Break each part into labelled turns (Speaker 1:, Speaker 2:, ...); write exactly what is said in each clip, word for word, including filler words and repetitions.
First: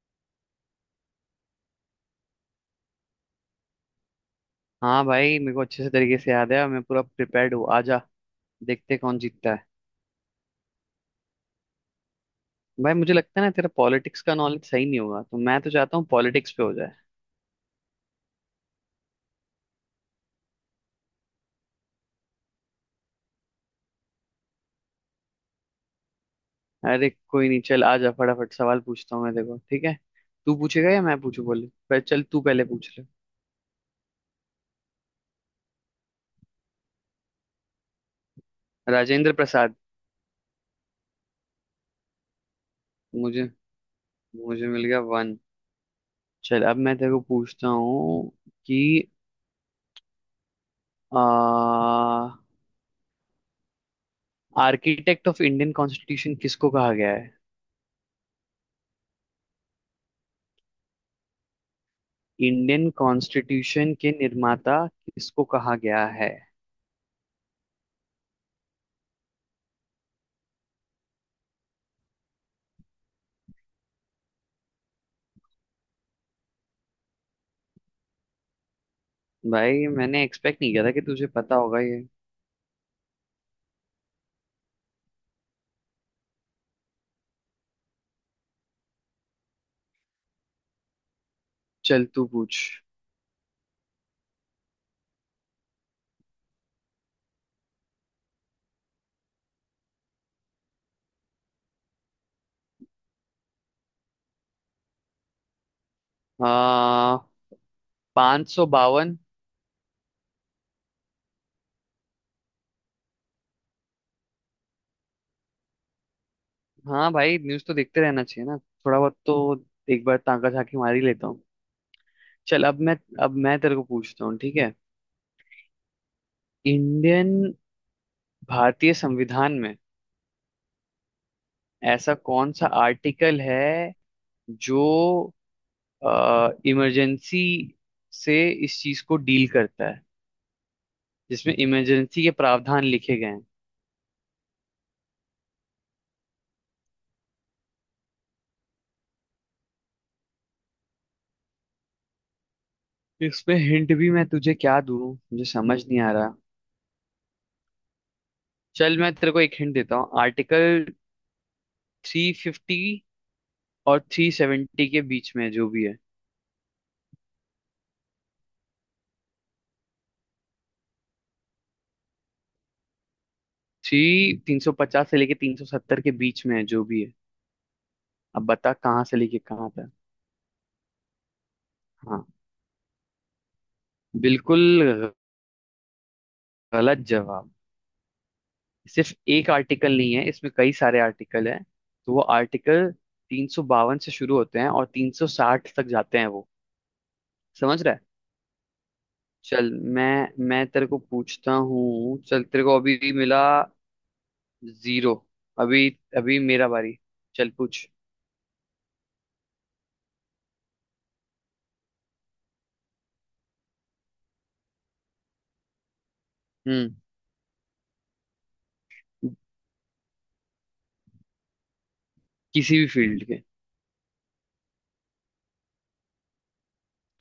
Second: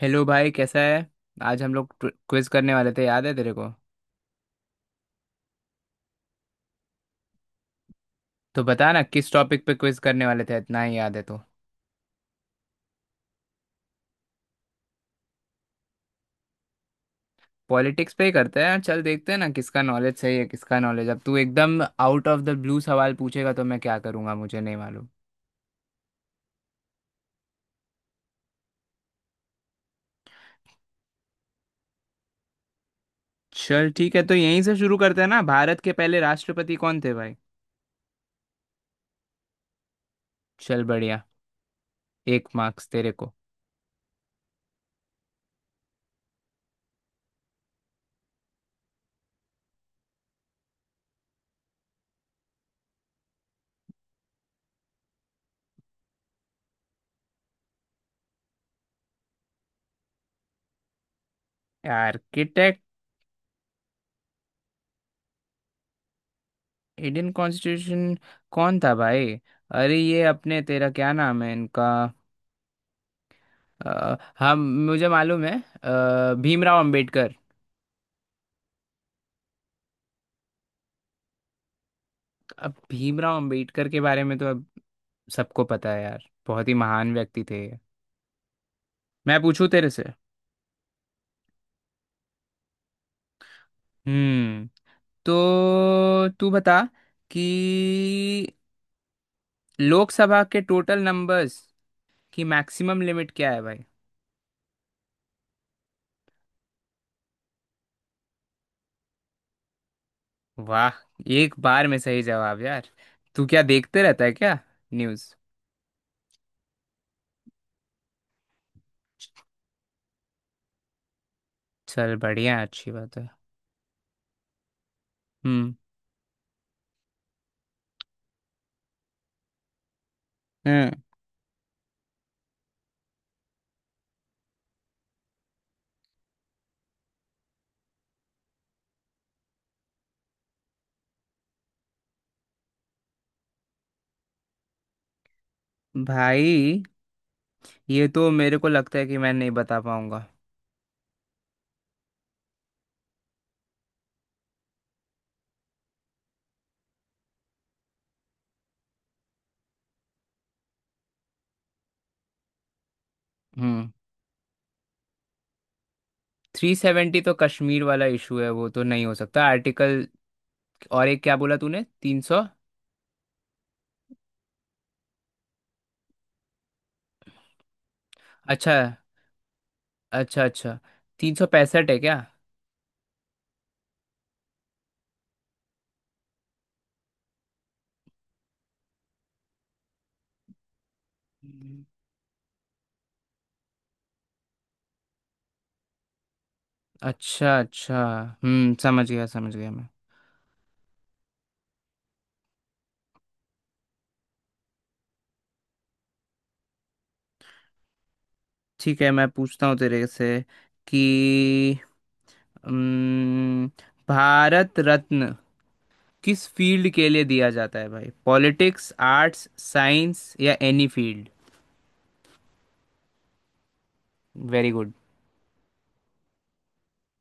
Speaker 1: Hello भाई, कैसा है। आज हम लोग क्विज करने वाले थे, याद है तेरे को।
Speaker 2: हाँ भाई मेरे को अच्छे से तरीके से याद है और मैं पूरा प्रिपेयर्ड हूँ, आजा
Speaker 1: तो बता
Speaker 2: देखते हैं
Speaker 1: ना,
Speaker 2: कौन
Speaker 1: किस
Speaker 2: जीतता
Speaker 1: टॉपिक
Speaker 2: है।
Speaker 1: पे क्विज करने वाले थे, इतना ही याद है तो।
Speaker 2: भाई मुझे लगता है ना तेरा पॉलिटिक्स का नॉलेज सही नहीं होगा, तो मैं तो चाहता हूँ पॉलिटिक्स पे हो जाए।
Speaker 1: पॉलिटिक्स पे ही करते हैं। चल देखते हैं ना किसका नॉलेज सही है, किसका नॉलेज। अब तू एकदम आउट ऑफ द ब्लू सवाल पूछेगा तो मैं क्या करूंगा, मुझे नहीं मालूम।
Speaker 2: अरे कोई नहीं, चल आजा फटाफट सवाल पूछता हूँ मैं, देखो ठीक है। तू पूछेगा या मैं पूछू बोले, पर चल तू पहले पूछ ले।
Speaker 1: चल ठीक है, तो यहीं से शुरू करते हैं ना। भारत के पहले राष्ट्रपति कौन थे भाई।
Speaker 2: राजेंद्र प्रसाद।
Speaker 1: चल बढ़िया। एक मार्क्स तेरे को।
Speaker 2: मुझे मुझे मिल गया वन। चल अब मैं तेरे को पूछता हूँ कि आर्किटेक्ट ऑफ इंडियन कॉन्स्टिट्यूशन किसको कहा गया है?
Speaker 1: आर्किटेक्ट।
Speaker 2: इंडियन कॉन्स्टिट्यूशन के निर्माता किसको कहा गया है?
Speaker 1: Indian constitution. कौन था भाई। अरे ये अपने, तेरा क्या नाम है इनका। अ, हाँ, मुझे मालूम है। अ, भीमराव अंबेडकर।
Speaker 2: भाई मैंने एक्सपेक्ट नहीं किया था कि तुझे पता होगा ये।
Speaker 1: अब भीमराव अंबेडकर के बारे में तो अब सबको पता है यार, बहुत ही महान व्यक्ति थे ये। मैं पूछूं तेरे से।
Speaker 2: चल तू पूछ।
Speaker 1: हम्म। तो तू बता कि लोकसभा के टोटल नंबर्स की मैक्सिमम लिमिट क्या है भाई।
Speaker 2: आ पांच सौ बावन।
Speaker 1: वाह। एक बार में सही जवाब यार। तू क्या देखते रहता है क्या, न्यूज़।
Speaker 2: हाँ भाई न्यूज तो देखते रहना चाहिए ना, थोड़ा बहुत तो एक बार ताका झाकी मार ही लेता हूँ।
Speaker 1: चल बढ़िया,
Speaker 2: चल अब
Speaker 1: अच्छी
Speaker 2: मैं
Speaker 1: बात है।
Speaker 2: अब मैं तेरे को पूछता हूँ ठीक है।
Speaker 1: हम्म।
Speaker 2: इंडियन भारतीय संविधान में
Speaker 1: हम्म।
Speaker 2: ऐसा कौन सा आर्टिकल है जो इमरजेंसी से, इस चीज को डील करता है, जिसमें इमरजेंसी के प्रावधान लिखे गए हैं?
Speaker 1: भाई ये तो मेरे को लगता है कि मैं नहीं बता पाऊंगा।
Speaker 2: इसमें हिंट भी मैं तुझे क्या दूं, मुझे समझ नहीं आ रहा। चल मैं तेरे को एक हिंट देता हूँ, आर्टिकल थ्री फिफ्टी
Speaker 1: हम्म।
Speaker 2: और थ्री सेवेंटी के बीच में है जो भी है।
Speaker 1: थ्री सेवेंटी तो कश्मीर वाला इशू है, वो तो नहीं हो सकता आर्टिकल। और एक क्या बोला तूने, तीन सौ।
Speaker 2: थ्री तीन सौ पचास से लेके तीन सौ सत्तर के बीच में है जो भी है, अब बता
Speaker 1: अच्छा।
Speaker 2: कहाँ से लेके कहाँ तक।
Speaker 1: अच्छा अच्छा। तीन सौ पैंसठ है क्या।
Speaker 2: हाँ, बिल्कुल गलत जवाब। सिर्फ एक आर्टिकल नहीं है, इसमें कई सारे आर्टिकल हैं,
Speaker 1: हम्म।
Speaker 2: तो वो आर्टिकल तीन सौ बावन से शुरू होते हैं और तीन सौ साठ तक जाते हैं वो।
Speaker 1: अच्छा
Speaker 2: समझ रहा
Speaker 1: अच्छा।
Speaker 2: है?
Speaker 1: हम्म समझ गया, समझ गया
Speaker 2: चल
Speaker 1: मैं।
Speaker 2: मैं मैं तेरे को पूछता हूँ, चल तेरे को अभी मिला जीरो। अभी अभी मेरा बारी। चल पूछ।
Speaker 1: ठीक है, मैं पूछता हूँ तेरे से कि हम्म, भारत रत्न किस फील्ड
Speaker 2: हम्म।
Speaker 1: के लिए दिया जाता है भाई, पॉलिटिक्स, आर्ट्स, साइंस या एनी फील्ड।
Speaker 2: किसी भी फील्ड के।
Speaker 1: Very good.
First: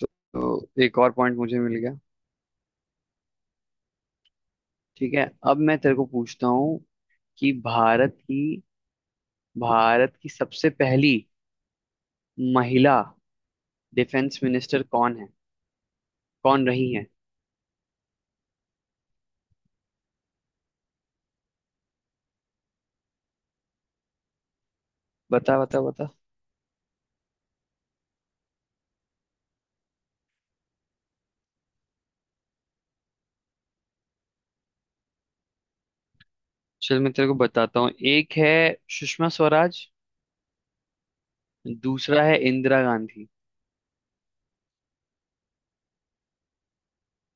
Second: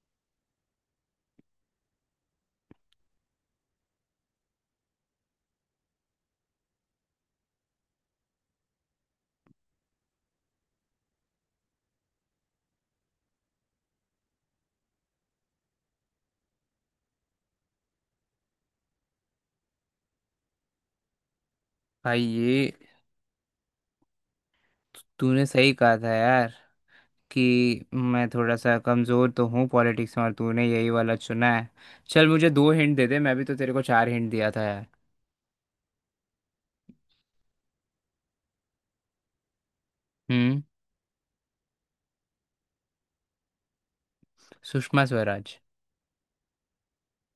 Speaker 2: तो, तो एक और पॉइंट मुझे मिल गया। ठीक है, अब मैं तेरे को पूछता हूँ कि भारत की भारत की सबसे पहली महिला डिफेंस मिनिस्टर कौन है कौन रही है?
Speaker 1: भाई ये तूने
Speaker 2: बता
Speaker 1: सही
Speaker 2: बता
Speaker 1: कहा
Speaker 2: बता।
Speaker 1: था यार, कि मैं थोड़ा सा कमज़ोर तो हूँ पॉलिटिक्स में और तूने यही वाला चुना है। चल मुझे दो हिंट दे दे, मैं भी तो तेरे को चार हिंट दिया था यार।
Speaker 2: चल मैं तेरे को बताता हूँ, एक है सुषमा स्वराज,
Speaker 1: हम्म।
Speaker 2: दूसरा है इंदिरा गांधी।
Speaker 1: सुषमा स्वराज।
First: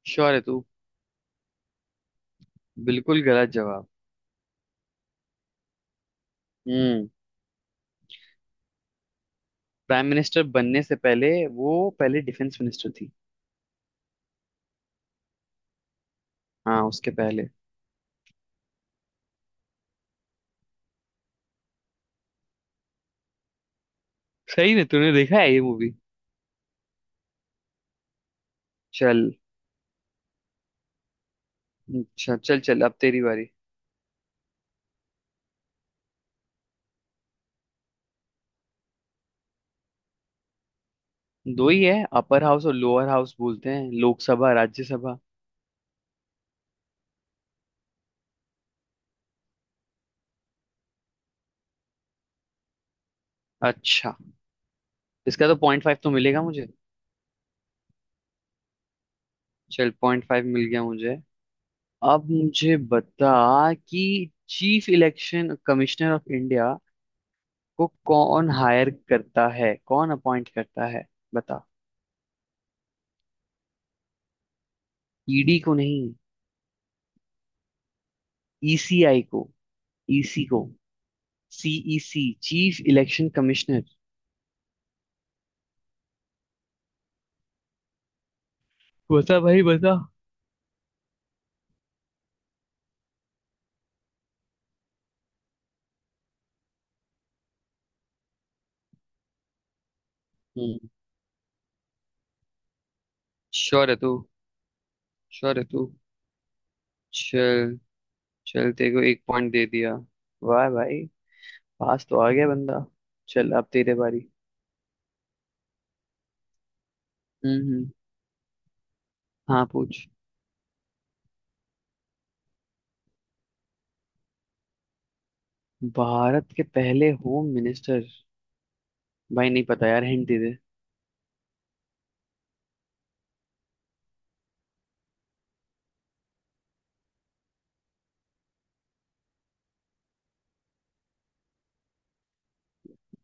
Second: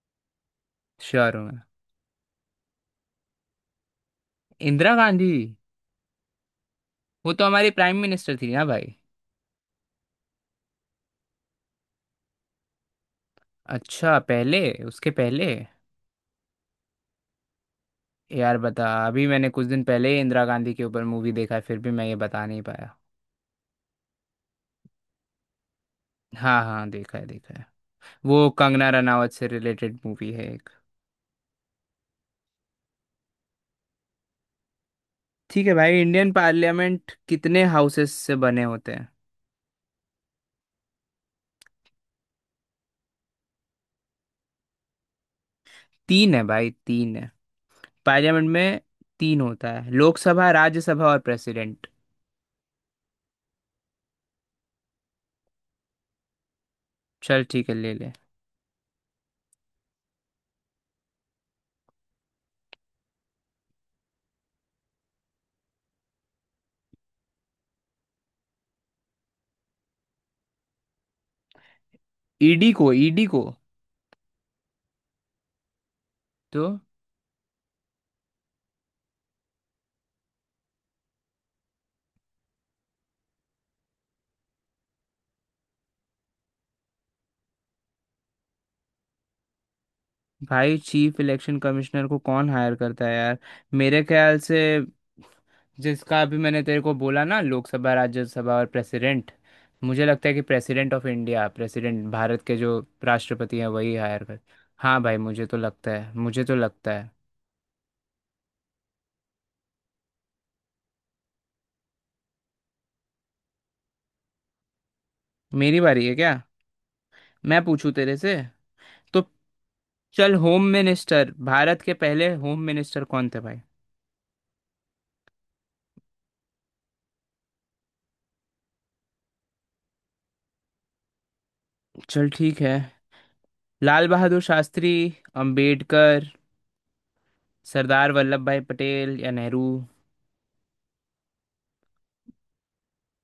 Speaker 2: श्योर है तू?
Speaker 1: श्योर हूँ मैं।
Speaker 2: बिल्कुल गलत जवाब।
Speaker 1: इंदिरा गांधी।
Speaker 2: हम्म।
Speaker 1: वो तो हमारी प्राइम मिनिस्टर थी ना भाई।
Speaker 2: प्राइम मिनिस्टर बनने से पहले वो पहले डिफेंस मिनिस्टर थी।
Speaker 1: अच्छा पहले, उसके पहले।
Speaker 2: हाँ, उसके पहले।
Speaker 1: यार बता, अभी मैंने कुछ दिन पहले ही इंदिरा गांधी के ऊपर मूवी देखा है, फिर भी मैं ये बता नहीं पाया।
Speaker 2: सही है, तूने देखा है ये मूवी।
Speaker 1: हाँ हाँ, देखा है देखा है। वो कंगना
Speaker 2: चल
Speaker 1: रनावत से रिलेटेड मूवी है एक।
Speaker 2: अच्छा, चल चल अब तेरी बारी।
Speaker 1: ठीक है भाई, इंडियन पार्लियामेंट कितने हाउसेस से बने होते हैं।
Speaker 2: दो ही है, अपर हाउस और लोअर हाउस बोलते हैं, लोकसभा राज्यसभा।
Speaker 1: तीन है भाई, तीन है पार्लियामेंट में। तीन होता है, लोकसभा, राज्यसभा और प्रेसिडेंट।
Speaker 2: अच्छा, इसका तो पॉइंट फाइव तो मिलेगा मुझे।
Speaker 1: चल ठीक है, ले ले।
Speaker 2: चल पॉइंट फाइव मिल गया मुझे। अब मुझे बता कि chief election commissioner of India को कौन हायर करता है, कौन अपॉइंट करता है, बता।
Speaker 1: ई डी को, ई डी को।
Speaker 2: ईडी को नहीं।
Speaker 1: तो
Speaker 2: ईसीआई को, ईसी को, सीईसी, चीफ इलेक्शन कमिश्नर, बता भाई बता।
Speaker 1: भाई, चीफ इलेक्शन कमिश्नर को कौन हायर करता है यार। मेरे ख्याल से, जिसका भी मैंने तेरे को बोला ना, लोकसभा, राज्यसभा और प्रेसिडेंट। मुझे लगता है कि
Speaker 2: हम्म।
Speaker 1: President of India, president, Bharat के जो राष्ट्रपति हैं
Speaker 2: श्योर
Speaker 1: वही
Speaker 2: है तू?
Speaker 1: हायर कर। हाँ भाई, मुझे तो
Speaker 2: श्योर है तू?
Speaker 1: लगता है, मुझे तो लगता है।
Speaker 2: चल, चल तेरे को एक पॉइंट दे दिया। वाह भाई, पास तो आ गया बंदा। चल अब तेरे बारी।
Speaker 1: मेरी बारी है क्या।
Speaker 2: हम्म,
Speaker 1: मैं
Speaker 2: हम्म।
Speaker 1: पूछूं तेरे से तो।
Speaker 2: हाँ पूछ।
Speaker 1: चल, होम मिनिस्टर, भारत के पहले होम मिनिस्टर कौन थे भाई।
Speaker 2: भारत के पहले होम मिनिस्टर। भाई नहीं पता यार, हिंट दे दे।
Speaker 1: चल ठीक है। लाल बहादुर शास्त्री, अंबेडकर, सरदार वल्लभ भाई पटेल या नेहरू।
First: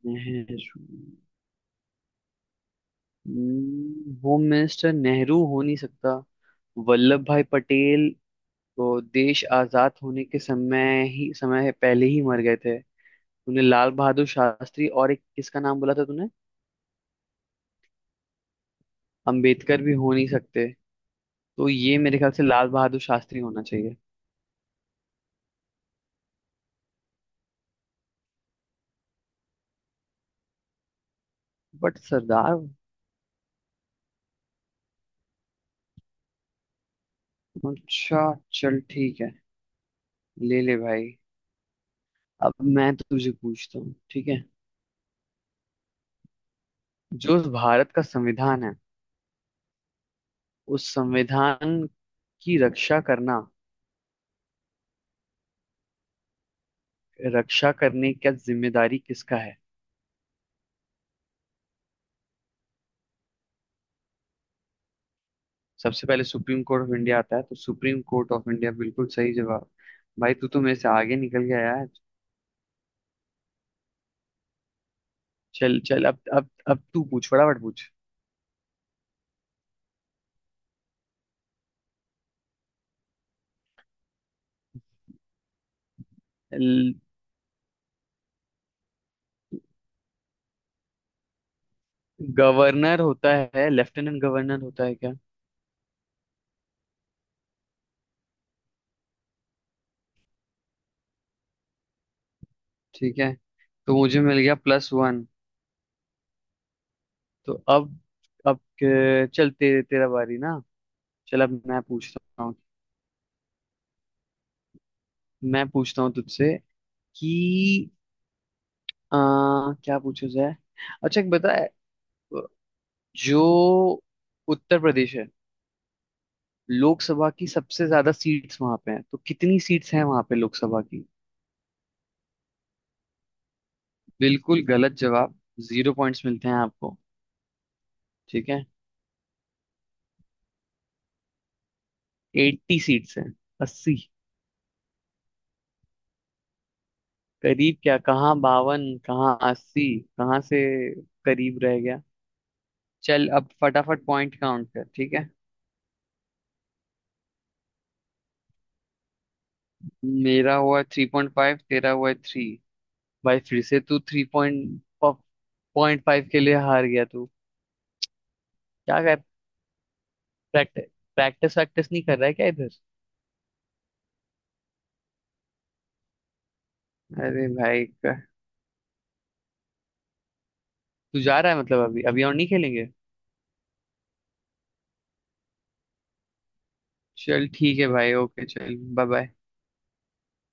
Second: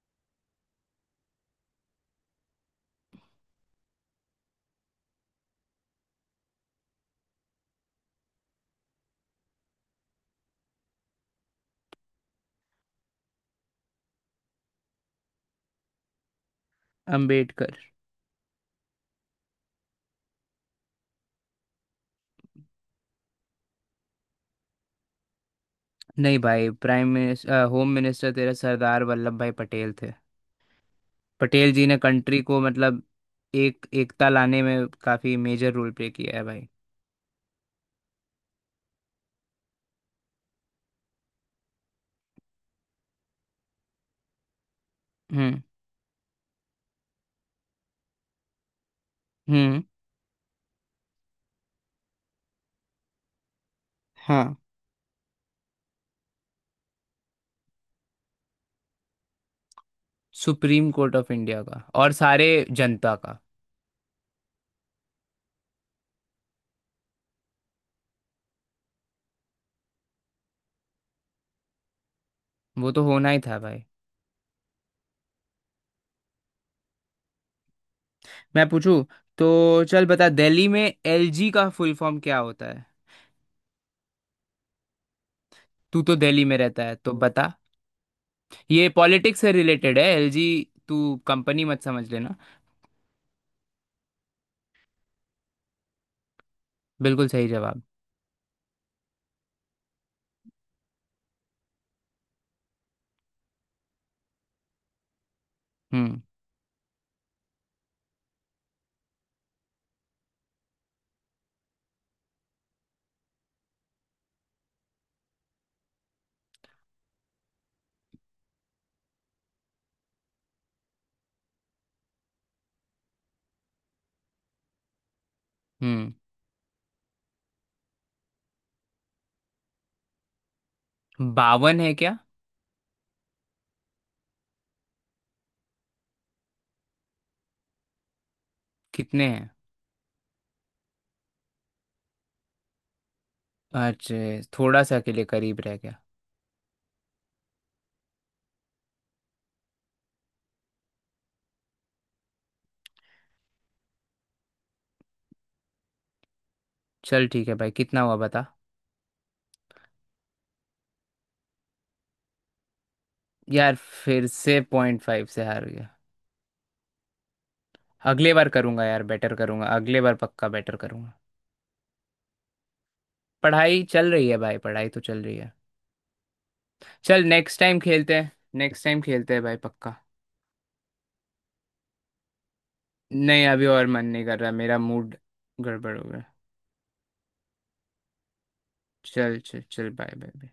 Speaker 2: नेहरू। हम्म, होम मिनिस्टर नेहरू हो नहीं सकता। वल्लभ भाई पटेल तो देश आजाद होने के समय ही समय पहले ही मर गए थे। तूने लाल बहादुर शास्त्री और एक किसका नाम बोला था तूने?
Speaker 1: अंबेडकर।
Speaker 2: अंबेडकर भी हो नहीं सकते। तो ये मेरे ख्याल से लाल बहादुर शास्त्री होना चाहिए।
Speaker 1: नहीं भाई, प्राइम मिनिस्टर, होम मिनिस्टर तेरा सरदार वल्लभ भाई पटेल थे। पटेल जी ने
Speaker 2: बट
Speaker 1: कंट्री
Speaker 2: सरदार।
Speaker 1: को मतलब एक एकता लाने में काफी मेजर रोल प्ले किया है भाई।
Speaker 2: अच्छा चल ठीक है, ले ले भाई। अब मैं तुझे पूछता हूँ ठीक है।
Speaker 1: हम्म।
Speaker 2: जो भारत का संविधान है,
Speaker 1: हम्म।
Speaker 2: उस संविधान की रक्षा करना
Speaker 1: हाँ।
Speaker 2: रक्षा करने का जिम्मेदारी किसका है?
Speaker 1: सुप्रीम कोर्ट ऑफ इंडिया का और सारे, जनता का।
Speaker 2: सबसे पहले सुप्रीम कोर्ट ऑफ इंडिया आता है, तो सुप्रीम कोर्ट ऑफ इंडिया, बिल्कुल सही जवाब। भाई तू तो मेरे से आगे निकल गया यार।
Speaker 1: वो तो होना ही था भाई।
Speaker 2: चल चल अब अब अब तू पूछ, फटाफट पूछ।
Speaker 1: मैं पूछूं तो। चल बता, दिल्ली में एल जी का फुल फॉर्म क्या होता है। तू तो दिल्ली में रहता है तो बता। ये पॉलिटिक्स से रिलेटेड है, एल जी। तू कंपनी मत समझ लेना।
Speaker 2: गवर्नर होता है, लेफ्टिनेंट गवर्नर होता है क्या?
Speaker 1: बिल्कुल सही जवाब।
Speaker 2: ठीक है, तो मुझे मिल गया प्लस वन।
Speaker 1: हम्म।
Speaker 2: तो अब अब के- चल तेरे तेरा बारी ना। चल अब मैं पूछता हूँ, मैं पूछता हूँ तुझसे कि आ, क्या पूछा जाए। अच्छा एक बता, जो उत्तर प्रदेश है,
Speaker 1: हम्म।
Speaker 2: लोकसभा की सबसे ज्यादा सीट्स वहां पे हैं, तो कितनी सीट्स हैं वहां पे लोकसभा की?
Speaker 1: बावन है क्या।
Speaker 2: बिल्कुल गलत जवाब। जीरो पॉइंट्स मिलते हैं आपको। ठीक है।
Speaker 1: कितने हैं।
Speaker 2: एट्टी सीट्स हैं, अस्सी।
Speaker 1: अच्छे, थोड़ा सा के लिए करीब रह गया।
Speaker 2: करीब क्या, कहाँ बावन कहाँ अस्सी, कहाँ से करीब रह गया। चल अब फटाफट पॉइंट काउंट कर, ठीक है।
Speaker 1: चल ठीक है भाई, कितना हुआ बता।
Speaker 2: मेरा हुआ थ्री पॉइंट फाइव, तेरा हुआ थ्री। भाई फिर
Speaker 1: यार,
Speaker 2: से तू थ्री
Speaker 1: फिर से
Speaker 2: पॉइंट
Speaker 1: पॉइंट फाइव से हार गया।
Speaker 2: पॉइंट फाइव के लिए हार गया तू।
Speaker 1: अगले बार करूंगा
Speaker 2: क्या
Speaker 1: यार,
Speaker 2: कर,
Speaker 1: बेटर करूंगा, अगले बार पक्का बेटर
Speaker 2: प्रैक्टिस
Speaker 1: करूंगा।
Speaker 2: प्रैक्टिस वैक्टिस नहीं कर रहा है क्या इधर?
Speaker 1: पढ़ाई चल रही है भाई, पढ़ाई तो चल रही है। चल
Speaker 2: अरे
Speaker 1: नेक्स्ट टाइम
Speaker 2: भाई,
Speaker 1: खेलते हैं, नेक्स्ट टाइम खेलते हैं भाई, पक्का।
Speaker 2: तू जा रहा है मतलब? अभी अभी और नहीं खेलेंगे?
Speaker 1: नहीं, अभी और मन नहीं कर रहा, मेरा मूड गड़बड़ हो गया।
Speaker 2: चल ठीक है भाई, ओके, चल बाय बाय।
Speaker 1: चल चल चल बाय बाय बाय।